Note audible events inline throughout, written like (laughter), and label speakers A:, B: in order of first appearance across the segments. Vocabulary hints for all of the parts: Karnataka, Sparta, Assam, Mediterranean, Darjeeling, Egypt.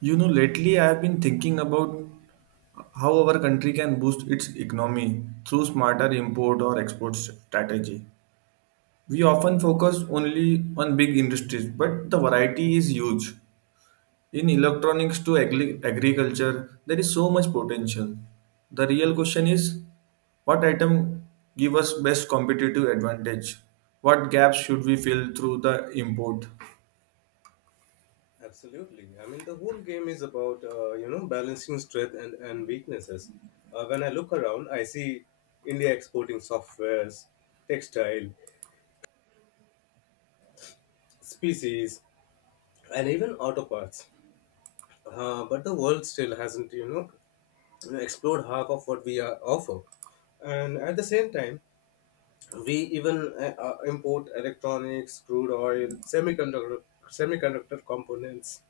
A: You know, lately I have been thinking about how our country can boost its economy through smarter import or export strategy. We often focus only on big industries, but the variety is huge. In electronics to agriculture, there is so much potential. The real question is what item give us best competitive advantage? What gaps should we fill through the import?
B: Absolutely. I mean, the whole game is about balancing strength and weaknesses. When I look around, I see India exporting softwares, textile, species, and even auto parts. But the world still hasn't explored half of what we are offer. And at the same time, we even import electronics, crude oil, semiconductor components,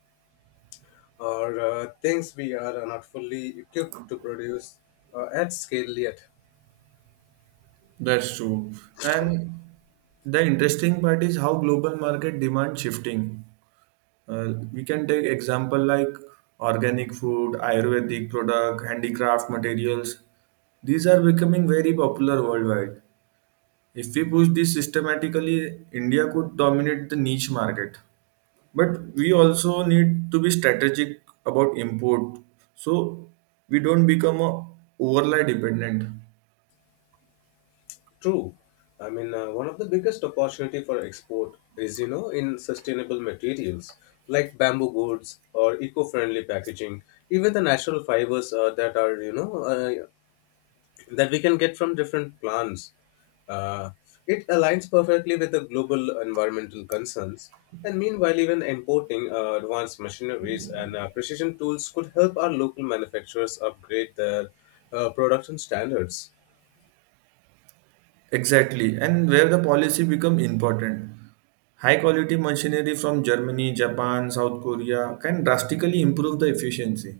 B: or things we are not fully equipped to produce at scale yet.
A: That's true. And the interesting part is how global market demand shifting. We can take example like organic food, ayurvedic product, handicraft materials. These are becoming very popular worldwide. If we push this systematically, india could dominate the niche market, but we also need to be strategic about import, so we don't become a overly dependent.
B: True. I mean, one of the biggest opportunity for export is, you know, in sustainable materials like bamboo goods or eco-friendly packaging, even the natural fibers that are, that we can get from different plants. Uh, it aligns perfectly with the global environmental concerns. And meanwhile, even importing advanced machineries and precision tools could help our local manufacturers upgrade their production standards.
A: Exactly, and where the policy become important. High quality machinery from Germany, Japan, South Korea can drastically improve the efficiency.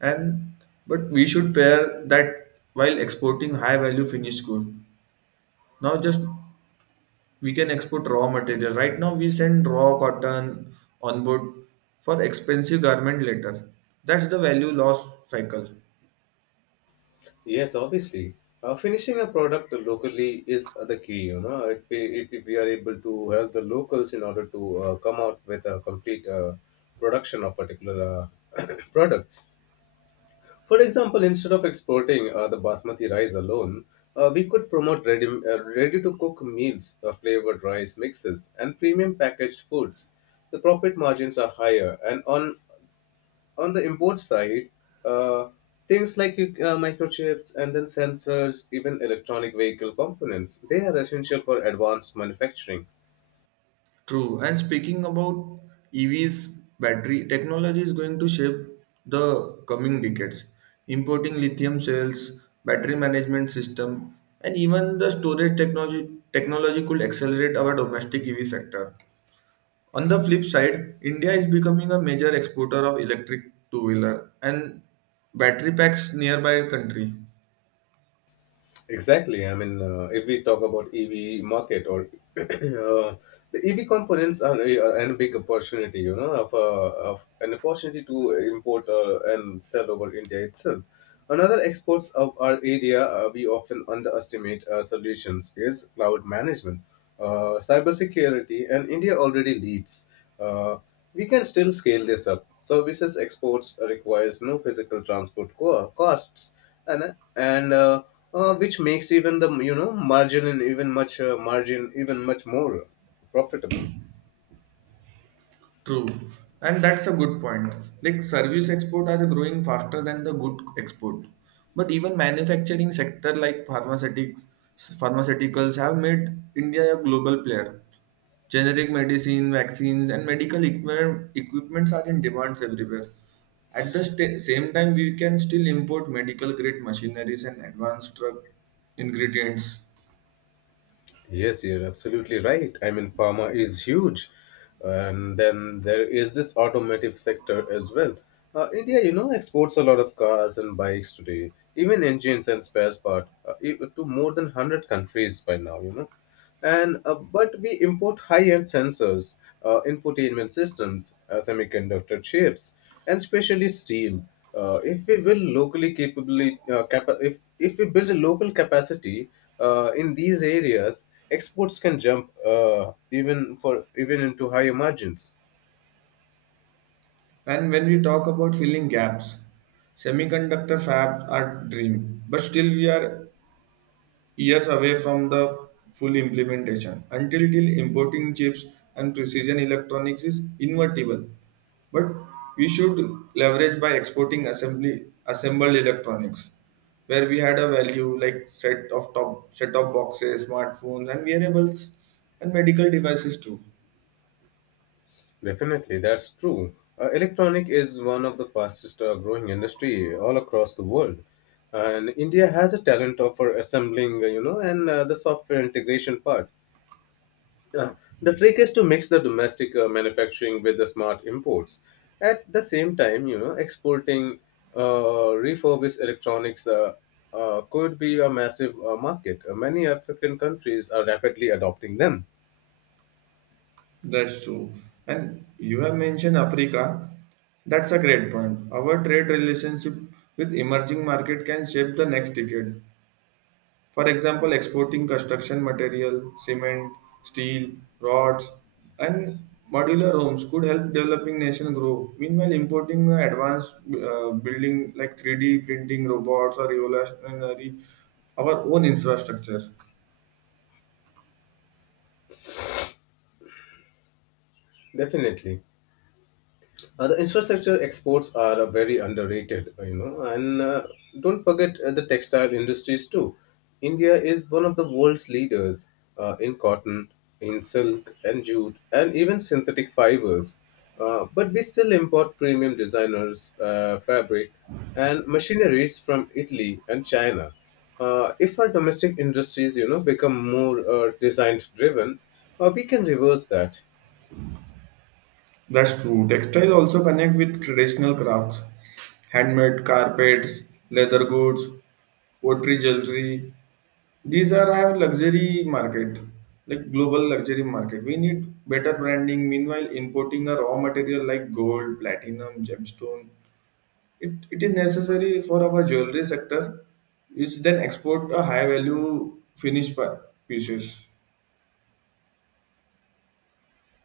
A: And but we should pair that while exporting high value finished goods. Now just we can export raw material. Right now we send raw cotton on board for expensive garment later. That's the value loss cycle.
B: Yes, obviously. Finishing a product locally is the key, you know. If we are able to help the locals in order to come out with a complete production of particular uh, (coughs) (clears throat) products, for example, instead of exporting the basmati rice alone, we could promote ready-to-cook meals, flavored rice mixes, and premium packaged foods. The profit margins are higher, and on the import side, uh, things like microchips and then sensors, even electronic vehicle components, they are essential for advanced manufacturing.
A: True. And speaking about EVs, battery technology is going to shape the coming decades. Importing lithium cells, battery management system, and even the storage technology could accelerate our domestic EV sector. On the flip side, India is becoming a major exporter of electric two-wheeler and battery packs nearby country.
B: Exactly. I mean, if we talk about EV market or (clears throat) uh, the EV components are a big opportunity, you know, of an opportunity to import and sell over India itself. Another exports of our area we often underestimate solutions is cloud management, cybersecurity, and India already leads. Uh, we can still scale this up. Services exports requires no physical costs, and which makes even the margin and even much margin even much more profitable.
A: True, and that's a good point. Like service export are growing faster than the good export. But even manufacturing sector like pharmaceuticals have made India a global player. Generic medicine, vaccines, and medical equipments are in demands everywhere. At the sta same time, we can still import medical grade machineries and advanced drug ingredients.
B: Yes, you're absolutely right. I mean, pharma is huge. And then there is this automotive sector as well. India, you know, exports a lot of cars and bikes today, even engines and spares part, to more than 100 countries by now, you know, and but we import high-end sensors, infotainment systems, semiconductor chips, and especially steel. If we will if we build a local capacity in these areas, exports can jump even into higher margins.
A: And when we talk about filling gaps, semiconductor fabs are dream, but still we are years away from the full implementation. Until till importing chips and precision electronics is inevitable, but we should leverage by exporting assembly assembled electronics, where we had a value like set of top set of boxes, smartphones, and wearables, and medical devices too.
B: Definitely, that's true. Electronic is one of the fastest growing industry all across the world, and India has a talent of for assembling, you know, and the software integration part. Uh, the trick is to mix the domestic manufacturing with the smart imports. At the same time, you know, exporting refurbished electronics could be a massive market. Many African countries are rapidly adopting them.
A: That's true. And you have mentioned Africa. That's a great point. Our trade relationship with emerging market can shape the next decade. For example, exporting construction material, cement, steel, rods, and modular homes could help developing nation grow. Meanwhile, importing advanced building like 3D printing robots or revolutionary our own infrastructure.
B: Definitely. The infrastructure exports are very underrated, you know, and don't forget the textile industries too. India is one of the world's leaders in cotton, in silk and jute, and even synthetic fibers. But we still import premium designers, fabric, and machineries from Italy and China. If our domestic industries, you know, become more design driven, we can reverse that.
A: That's true. Textile also connect with traditional crafts, handmade carpets, leather goods, pottery, jewelry. These are our luxury market, like global luxury market. We need better branding. Meanwhile, importing a raw material like gold, platinum, gemstone, it is necessary for our jewelry sector, which then export a high value finished pieces.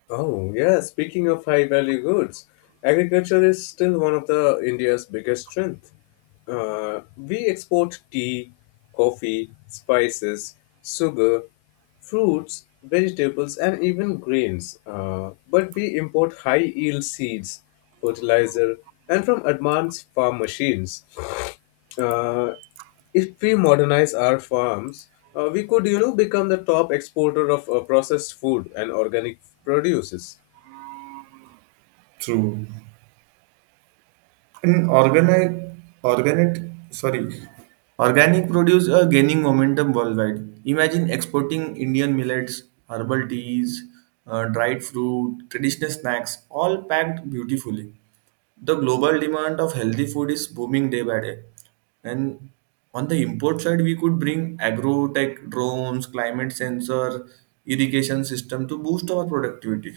B: Oh, yeah, speaking of high value goods, agriculture is still one of the India's biggest strength. We export tea, coffee, spices, sugar, fruits, vegetables, and even grains. But we import high yield seeds, fertilizer, and from advanced farm machines. Uh, if we modernize our farms, we could, you know, become the top exporter of processed food and organic produces.
A: True. And organic, sorry, organic produce are gaining momentum worldwide. Imagine exporting Indian millets, herbal teas, dried fruit, traditional snacks, all packed beautifully. The global demand of healthy food is booming day by day. And on the import side, we could bring agro tech drones, climate sensor, irrigation system to boost our productivity.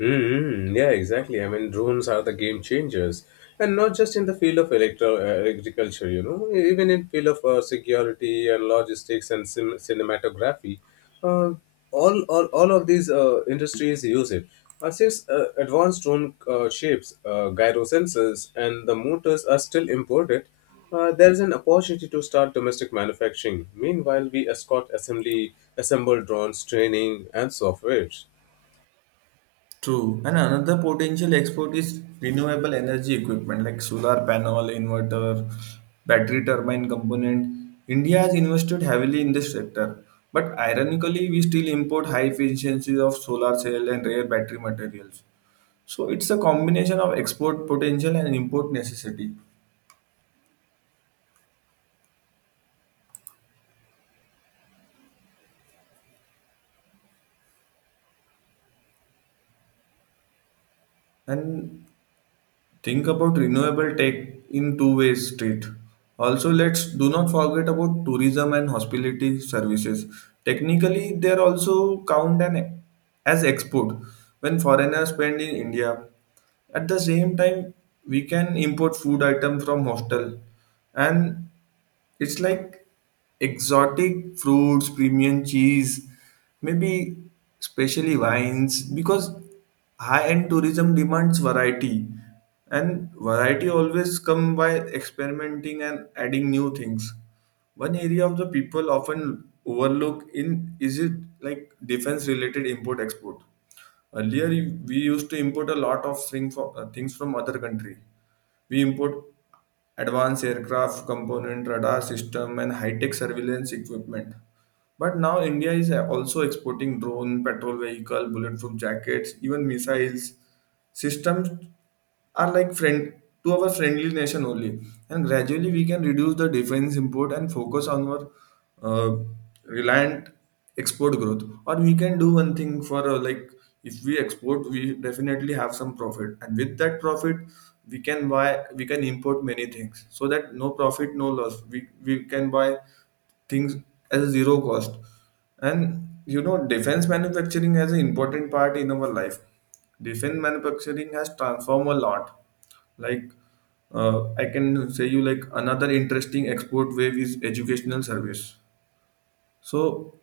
B: Mm-hmm. Yeah, exactly. I mean, drones are the game changers, and not just in the field of electro agriculture. You know, even in field of security and logistics and cinematography, uh, all of these industries use it. Since advanced drone shapes, gyro sensors, and the motors are still imported, there is an opportunity to start domestic manufacturing. Meanwhile, we escort assemble drones, training, and softwares.
A: True. And another potential export is renewable energy equipment like solar panel, inverter, battery turbine component. India has invested heavily in this sector, but ironically, we still import high efficiencies of solar cell and rare battery materials. So it's a combination of export potential and import necessity. And think about renewable tech in two ways street. Also, let's do not forget about tourism and hospitality services. Technically they are also count an, as export when foreigners spend in india. At the same time, we can import food items from hostel, and it's like exotic fruits, premium cheese, maybe especially wines, because high-end tourism demands variety, and variety always come by experimenting and adding new things. One area of the people often overlook in is it like defense-related import-export. Earlier, we used to import a lot of thing for, things from other country. We import advanced aircraft component, radar system, and high-tech surveillance equipment. But now India is also exporting drone, patrol vehicle, bulletproof jackets, even missiles systems are like friend to our friendly nation only. And gradually we can reduce the defense import and focus on our uh, reliant export growth. Or we can do one thing for like, if we export we definitely have some profit, and with that profit we can buy, we can import many things, so that no profit no loss, we can buy things as a zero cost. And you know defense manufacturing has an important part in our life. Defense manufacturing has transformed a lot. Like, uh, I can say you like another interesting export wave is educational service. So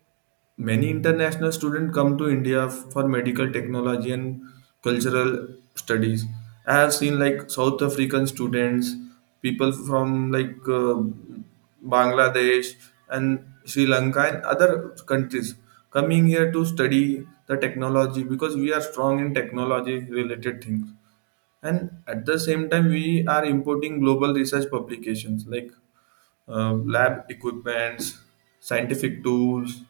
A: many international students come to India for medical technology and cultural studies. I have seen like South African students, people from like Bangladesh and Sri Lanka and other countries coming here to study the technology because we are strong in technology related things. And at the same time, we are importing global research publications like lab equipments, scientific tools,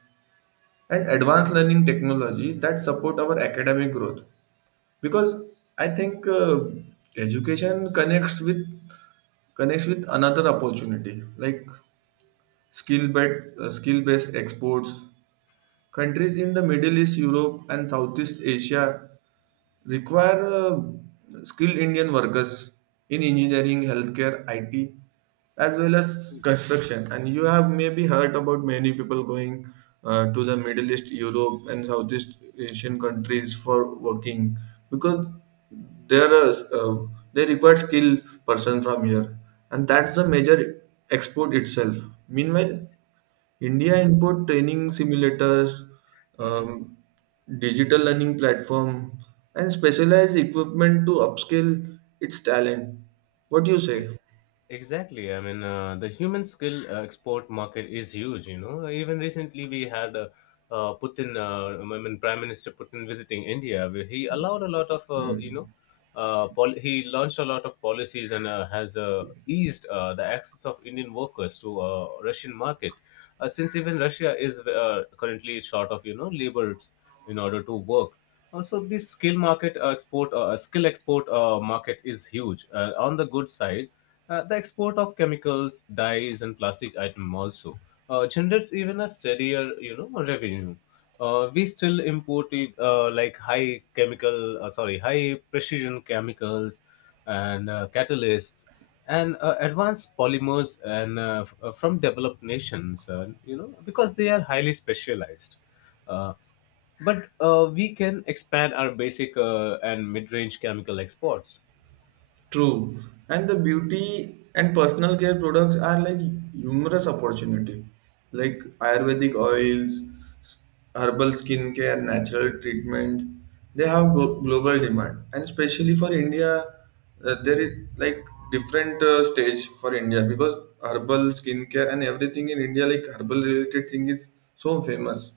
A: and advanced learning technology that support our academic growth. Because I think education connects with another opportunity like skill based exports. Countries in the middle east, europe and southeast asia require skilled Indian workers in engineering, healthcare, IT, as well as construction. And you have maybe heard about many people going to the Middle East, Europe, and Southeast Asian countries for working, because there are they require skilled person from here, and that's the major export itself. Meanwhile, India import training simulators, um, digital learning platform, and specialized equipment to upskill its talent. What do you say?
B: Ex- Exactly. I mean, the human skill export market is huge. You know, even recently we had Putin, I mean, Prime Minister Putin visiting India, where he allowed a lot of, he launched a lot of policies and has eased the access of Indian workers to Russian market. Since even Russia is currently short of, you know, laborers in order to work. Also, this skill market skill export market is huge. On the good side, the export of chemicals, dyes, and plastic item also generates even a steadier, you know, revenue. We still import it, like high precision chemicals and catalysts and advanced polymers and from developed nations, you know, because they are highly specialized. Uh, but we can expand our basic and mid-range chemical exports.
A: True. And the beauty and personal care products are like humorous opportunity, like Ayurvedic oils, herbal skincare, natural treatment. They have global demand, and especially for India, there is like different stage for India, because herbal skincare and everything in India, like herbal related thing, is so famous.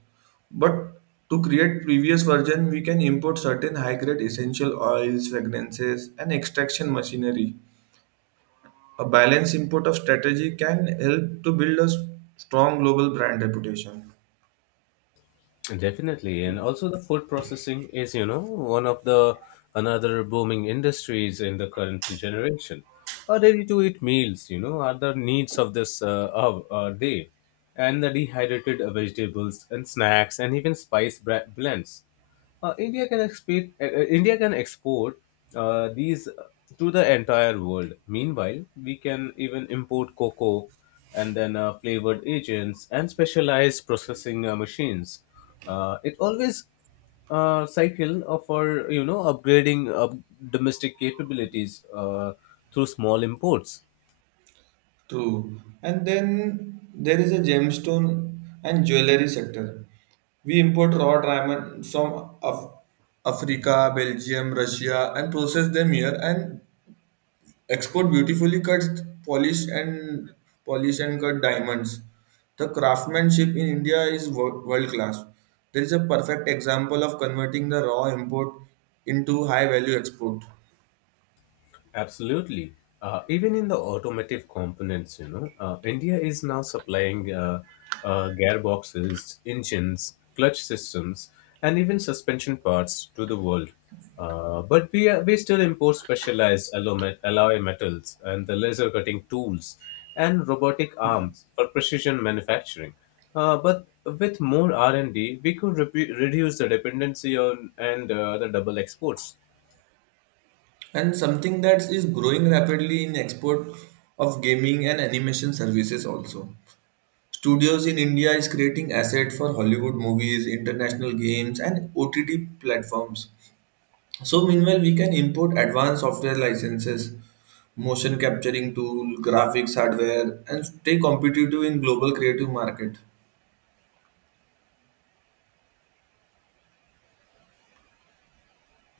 A: But to create previous version, we can import certain high-grade essential oils, fragrances, and extraction machinery. A balanced import of strategy can help to build a strong global brand reputation.
B: Definitely, and also the food processing is, you know, one of the another booming industries in the current generation. Ready to eat meals, you know, are the needs of this day, and the dehydrated vegetables and snacks and even blends. India can export these to the entire world. Meanwhile, we can even import cocoa and then flavored agents and specialized processing machines. It always cycle of our, you know, upgrading of domestic capabilities through small imports.
A: True. And then there is a gemstone and jewelry sector. We import raw diamond from Africa, Belgium, Russia, and process them here and expert beautifully cuts, polished and polished and cut diamonds. The craftsmanship in India is world class. There is a perfect example of converting the raw import into high value export.
B: Absolutely. Even in the automotive components, you know, India is now supplying gearboxes, engines, clutch systems, and even suspension parts to the world. But we still import specialized alloy metals and the laser cutting tools and robotic arms for precision manufacturing. But with more R and D, we could repu reduce the dependency on and the double exports.
A: And something that is growing rapidly in export of gaming and animation services also. Studios in India is creating asset for Hollywood movies, international games and OTT platforms. So meanwhile, we can import advanced software licenses, motion capturing tool, graphics hardware, and stay competitive in global creative market.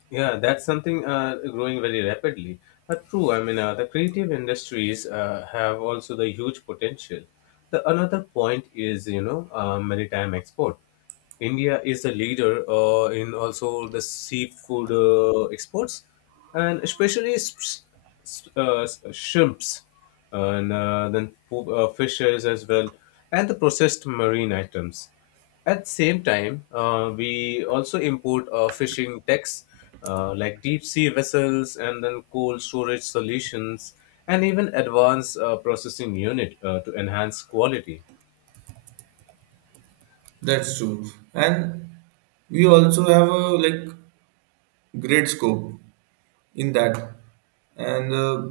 B: Yeah, that's something growing very rapidly. But true, I mean, the creative industries have also the huge potential. The another point is, you know, maritime export. India is the leader in also the seafood exports, and especially shrimps, and then fishes as well, and the processed marine items. At the same time, we also import fishing techs like deep sea vessels and then cold storage solutions and even advanced processing unit to enhance quality.
A: That's true. And we also have a like great scope in that. And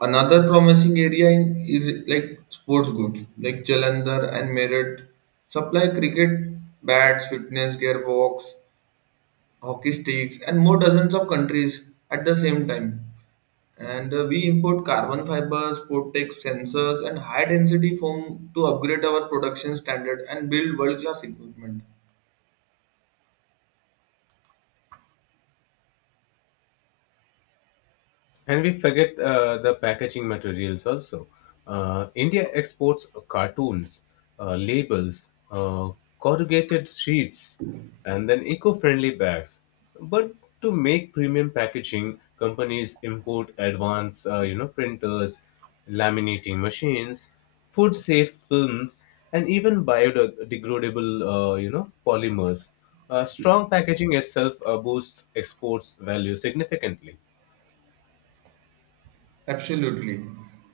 A: another promising area is like sports goods, like Jalandhar and Meerut supply cricket bats, fitness gearbox, hockey sticks, and more dozens of countries at the same time. And we import carbon fibers, Portex sensors, and high density foam to upgrade our production standard and build world class equipment.
B: And we forget the packaging materials also. India exports cartoons, labels, corrugated sheets, and then eco friendly bags. But to make premium packaging, companies import advanced, printers, laminating machines, food safe films, and even biodegradable, polymers. Strong packaging itself boosts exports value significantly.
A: Absolutely.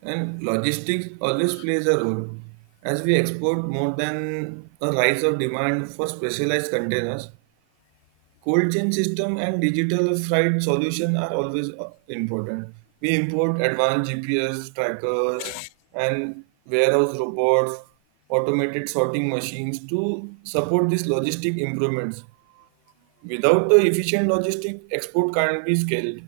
A: And logistics always plays a role. As we export more than a rise of demand for specialized containers, cold chain system and digital freight solution are always important. We import advanced GPS trackers and warehouse robots, automated sorting machines to support these logistic improvements. Without the efficient logistic, export can't be scaled.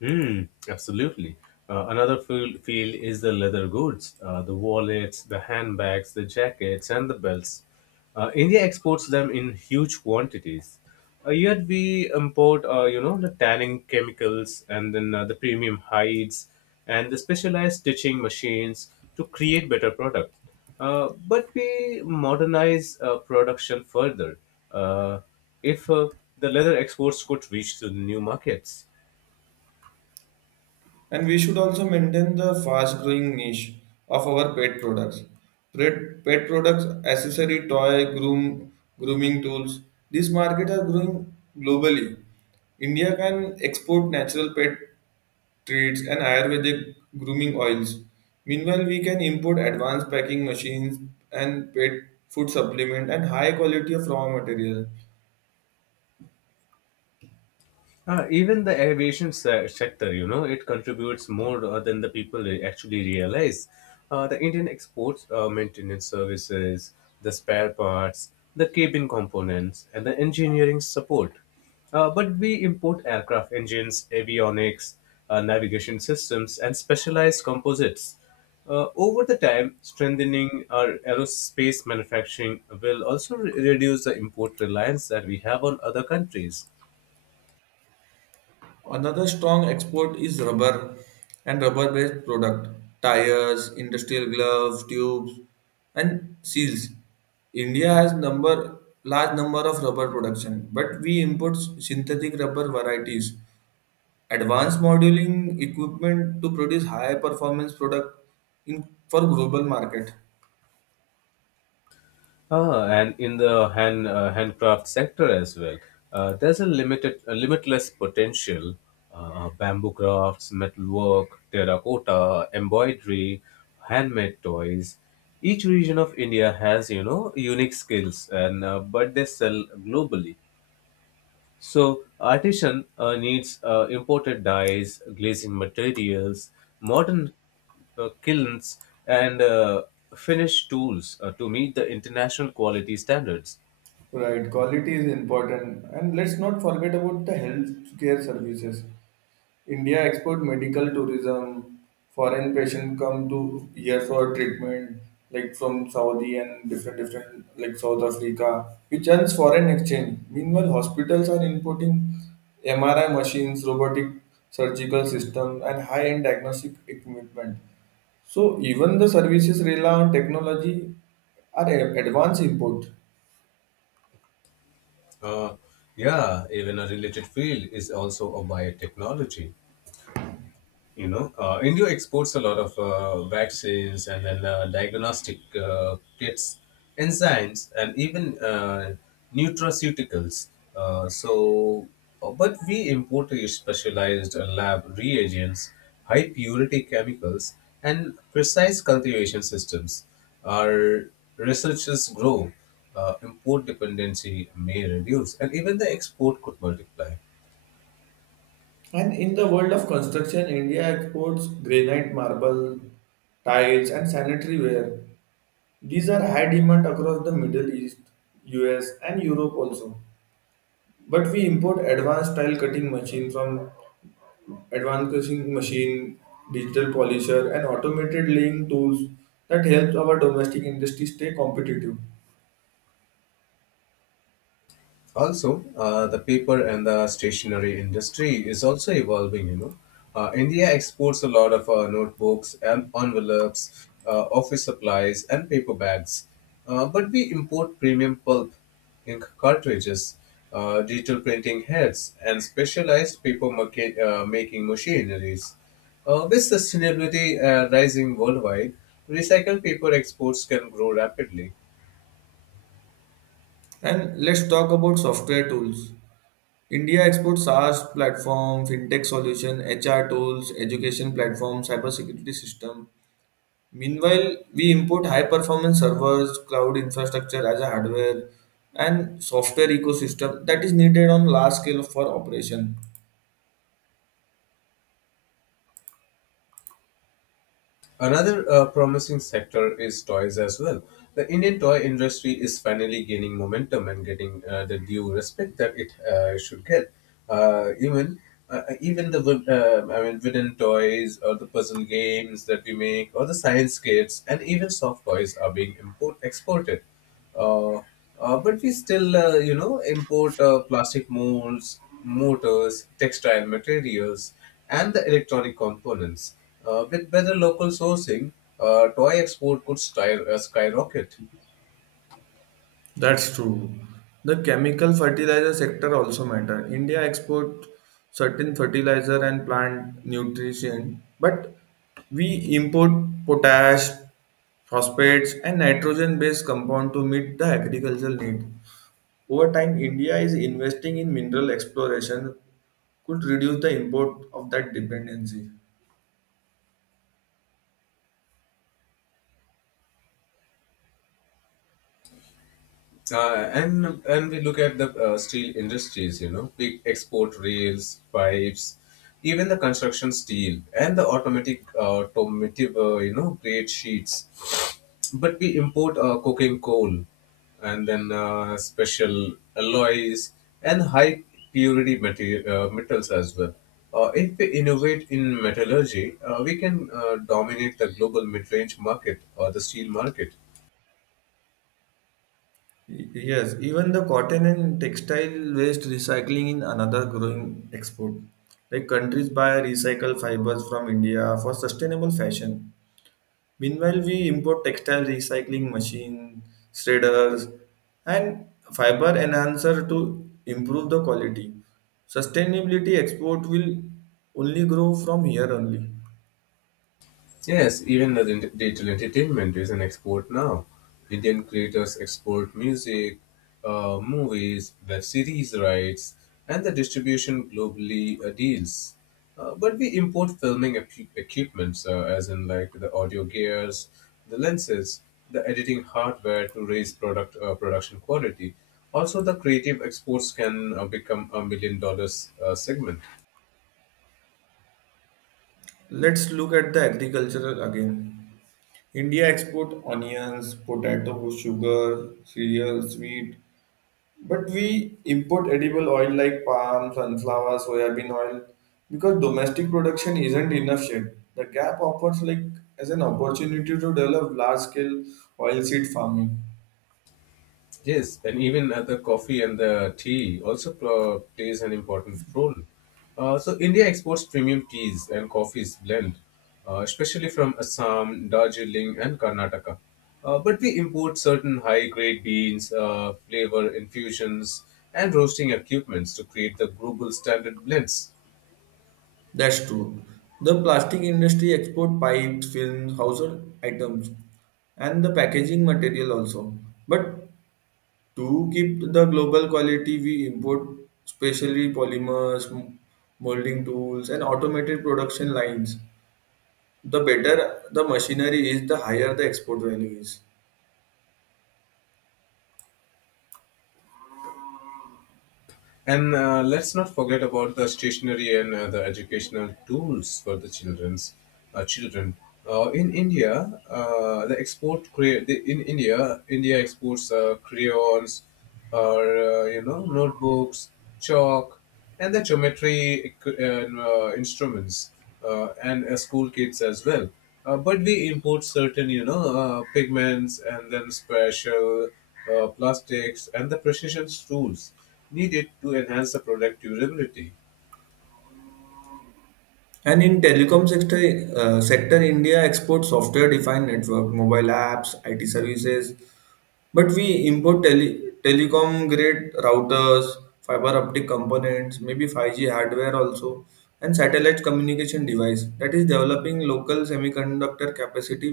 B: Mm, absolutely. Another field is the leather goods, the wallets, the handbags, the jackets, and the belts. India exports them in huge quantities. Yet we import, you know, the tanning chemicals and then the premium hides and the specialized stitching machines to create better products. But we modernize production further. Uh, if the leather exports could reach to new markets.
A: And we should also maintain the fast growing niche of our pet products. Pet products, accessory, toy, grooming tools. These market are growing globally. India can export natural pet treats and Ayurvedic grooming oils. Meanwhile, we can import advanced packing machines and pet food supplement and high quality of raw material.
B: Ah, even the sector, you know, it contributes more than the people actually realize. The Indian exports maintenance services, the spare parts, the cabin components, and the engineering support. But we import aircraft engines, avionics, navigation systems, and specialized composites. Over the time, strengthening our aerospace manufacturing will also reduce the import reliance that we have on other countries.
A: Another strong export is rubber and rubber-based product, tires, industrial gloves, tubes, and seals. India has number large number of rubber production, but we import synthetic rubber varieties, advanced modeling equipment to produce high performance product in for global market.
B: Ah, and in the handcraft sector as well, there's a limitless potential. Bamboo crafts, metalwork, terracotta, embroidery, handmade toys. Each region of India has, you know, unique skills, and but they sell globally. So, artisan needs imported dyes, glazing materials, modern kilns, and finished tools to meet the international quality standards.
A: Right, quality is important. And let's not forget about the healthcare services. India export medical tourism. Foreign patients come to here for treatment, like from Saudi and different like South Africa, which earns foreign exchange. Meanwhile, hospitals are importing MRI machines, robotic surgical system, and high-end diagnostic equipment. So even the services rely on technology are advanced import.
B: Uh, yeah, even a related field is also a biotechnology. India exports a lot of vaccines and then diagnostic kits, enzymes, and even uh, nutraceuticals. uh, so but we import a specialized lab reagents, high purity chemicals, and precise cultivation systems our researchers grow. Import dependency may reduce and even the export could multiply.
A: And in the world of construction, India exports granite, marble, tiles, and sanitary ware. These are high demand across the Middle East, US, and Europe also. But we import advanced cutting machine, digital polisher, and automated laying tools that helps our domestic industry stay competitive.
B: Also, the paper and the stationery industry is also evolving. India exports a lot of notebooks and envelopes, office supplies, and paper bags. But we import premium pulp, ink cartridges, digital printing heads, and specialized paper market, making machineries. With sustainability rising worldwide, recycled paper exports can grow rapidly.
A: And let's talk about software tools. India exports SaaS platform, fintech solution, HR tools, education platform, cybersecurity system. Meanwhile, we import high-performance servers, cloud infrastructure as a hardware, and software ecosystem that is needed on large scale for operation.
B: Another promising sector is toys as well. The Indian toy industry is finally gaining momentum and getting the due respect that it should get. Uh, even Even the I mean wooden toys, or the puzzle games that we make, or the science kits, and even soft toys are being import exported. uh, but we still import plastic molds, motors, textile materials, and the electronic components. With better local sourcing, toy export could skyrocket.
A: That's true. The chemical fertilizer sector also matter. India export certain fertilizer and plant nutrition, but we import potash, phosphates, and nitrogen-based compound to meet the agricultural need. Over time, India is investing in mineral exploration could reduce the import of that dependency.
B: Uh, and and we look at the steel industries. You know, we export rails, pipes, even the construction steel and the automatic automotive grade sheets. But we import coking coal, and then special alloys, and high purity metals as well. If we innovate in metallurgy, we can dominate the global mid range market or the steel market.
A: Yes, even the cotton and textile waste recycling is another growing export. Like countries buy recycled fibers from India for sustainable fashion. Meanwhile, we import textile recycling machine, shredders, and fiber enhancer to improve the quality. Sustainability export will only grow from here only.
B: Yes, even the digital entertainment is an export now. Indian creators export music, movies, web series rights, and the distribution globally deals. But we import equipments, as in like the audio gears, the lenses, the editing hardware to raise production quality. Also, the creative exports can become $1 million segment.
A: Let's look at the agricultural again. India export onions, potato, sugar, cereal, wheat, but we import edible oil like palm, sunflower, soybean oil because domestic production isn't enough yet. The gap offers like as an opportunity to develop large-scale oilseed farming.
B: Yes, and even the coffee and the tea also plays an important role. So India exports premium teas and coffees blend, especially from Assam, Darjeeling, and Karnataka. But we import certain high-grade beans, flavor infusions, and roasting equipments to create the global standard blends.
A: That's true. The plastic industry export pipes, films, household items, and the packaging material also. But to keep the global quality, we import specially polymers, molding tools, and automated production lines. The better the machinery is, the higher the export value is.
B: And let's not forget about the stationery and the educational tools for the children. In India, the export crea- the, in India, India exports crayons, or notebooks, chalk, and the geometry equi- instruments, and school kits as well. But we import certain, pigments, and then special plastics, and the precision tools needed to enhance the product durability.
A: And in telecom sector, India exports software-defined network, mobile apps, IT services. But we import telecom grade routers, fiber optic components, maybe 5G hardware also, and satellite communication device that is developing local semiconductor capacity,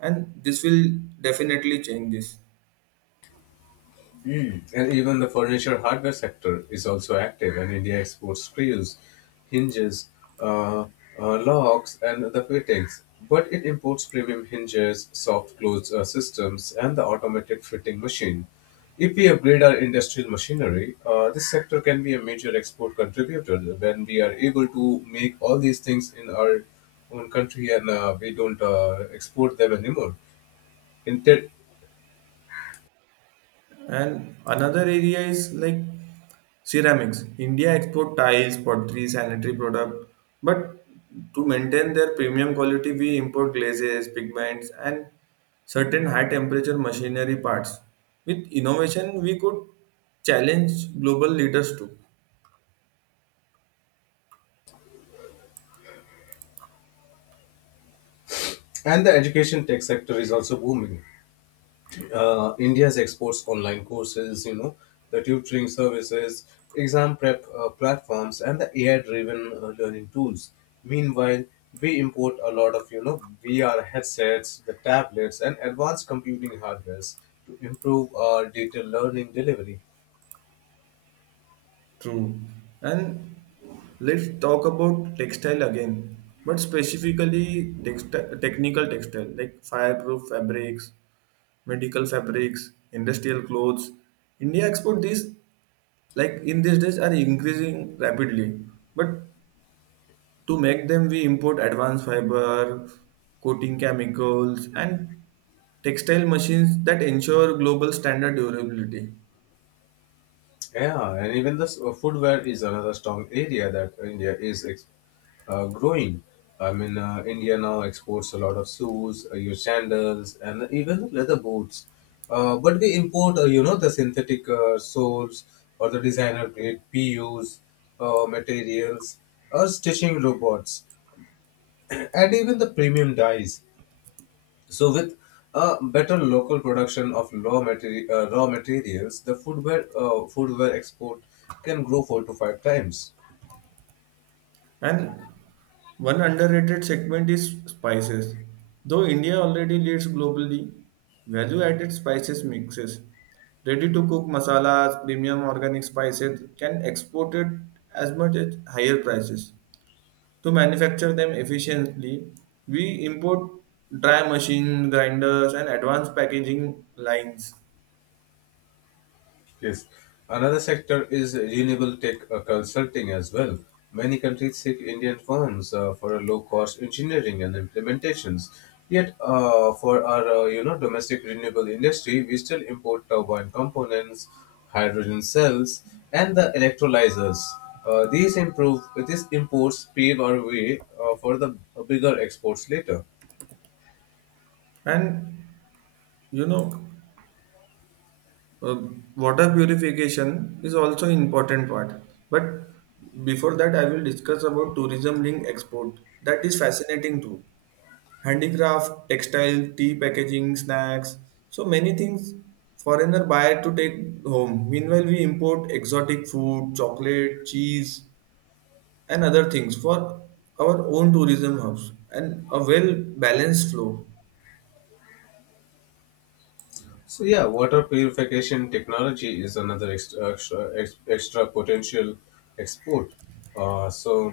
A: and this will definitely change this.
B: Mm. And even the furniture hardware sector is also active, and India exports screws, hinges, uh, locks, and the fittings. But it imports premium hinges, soft close systems, and the automated fitting machine. If we upgrade our industrial machinery, this sector can be a major export contributor when we are able to make all these things in our own country and we don't export them anymore. In tech-
A: And another area is like ceramics. India export tiles, pottery, sanitary product, but to maintain their premium quality, we import glazes, pigments, and certain high temperature machinery parts. With innovation, we could challenge global leaders too.
B: and the education tech sector is also booming. India's exports online courses, the tutoring services, exam prep platforms, and the AI-driven learning tools. Meanwhile, we import a lot of, VR headsets, the tablets, and advanced computing hardwares to improve our data learning delivery.
A: True. And let's talk about textile again, but specifically textile technical textile like fireproof fabrics, medical fabrics, industrial clothes. India export these like in these days are increasing rapidly, but to make them we import advanced fiber coating chemicals and textile machines that ensure global standard durability.
B: Yeah, and even the footwear is another strong area that India is growing. I mean, India now exports a lot of shoes, your sandals, and even leather boots. But we import, the synthetic soles or the designer grade PUs, materials, or stitching robots, (clears throat) and even the premium dyes. So, with a better local production of raw materials, the foodware export can grow 4 to 5 times.
A: And one underrated segment is spices. Though india already leads globally, value added spices mixes, ready to cook masalas, premium organic spices can export it as much at higher prices. To manufacture them efficiently, we import dry machine grinders and advanced packaging lines.
B: Yes. Another sector is renewable tech consulting as well. Many countries seek Indian firms for a low-cost engineering and implementations. Yet, for our domestic renewable industry, we still import turbine components, hydrogen cells, and the electrolyzers. Uh, these improve these imports pave our way for the bigger exports later.
A: And you know, uh, water purification is also important part. But before that, I will discuss about tourism linked export. That is fascinating too. Handicraft, textile, tea packaging, snacks, so many things foreigner buy to take home. Meanwhile, we import exotic food, chocolate, cheese, and other things for our own tourism hubs and a well balanced flow.
B: So yeah, water purification technology is another extra potential export. So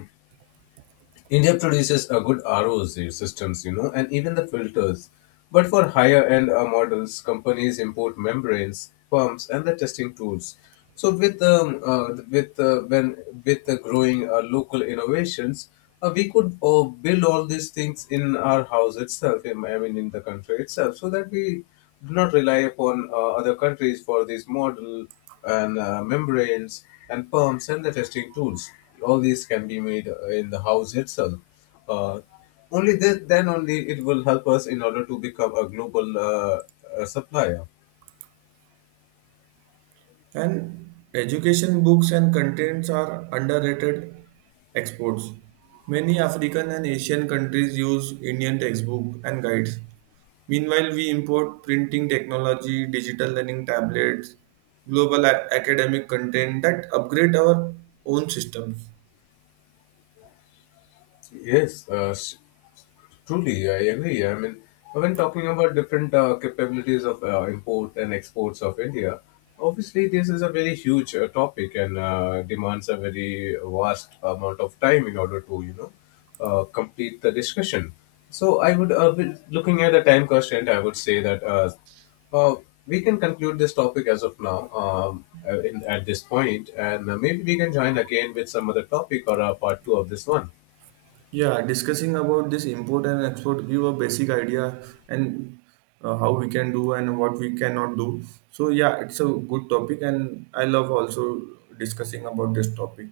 B: India produces a good ROC systems, you know, and even the filters. But for higher end models, companies import membranes, pumps, and the testing tools. So with the growing local innovations, we could build all these things in our house itself. I mean, in the country itself, so that we do not rely upon other countries for these model and membranes and pumps and the testing tools. All these can be made in the house itself. Uh, Only then only it will help us in order to become a global supplier.
A: And education books and contents are underrated exports. Many african and asian countries use indian textbook and guides. Meanwhile, we import printing technology, digital learning tablets, global academic content that upgrade our own systems.
B: Yes, uh, s- Truly, I agree. I mean, when talking about different capabilities of import and exports of India, obviously this is a very huge topic and demands a very vast amount of time in order to complete the discussion. So I would, looking at the time constraint, I would say that uh, we can conclude this topic as of now at this point, and maybe we can join again with some other topic or part 2 of this one.
A: Yeah, discussing about this import and export give a basic idea, and how we can do and what we cannot do. So yeah, it's a good topic and I love also discussing about this topic.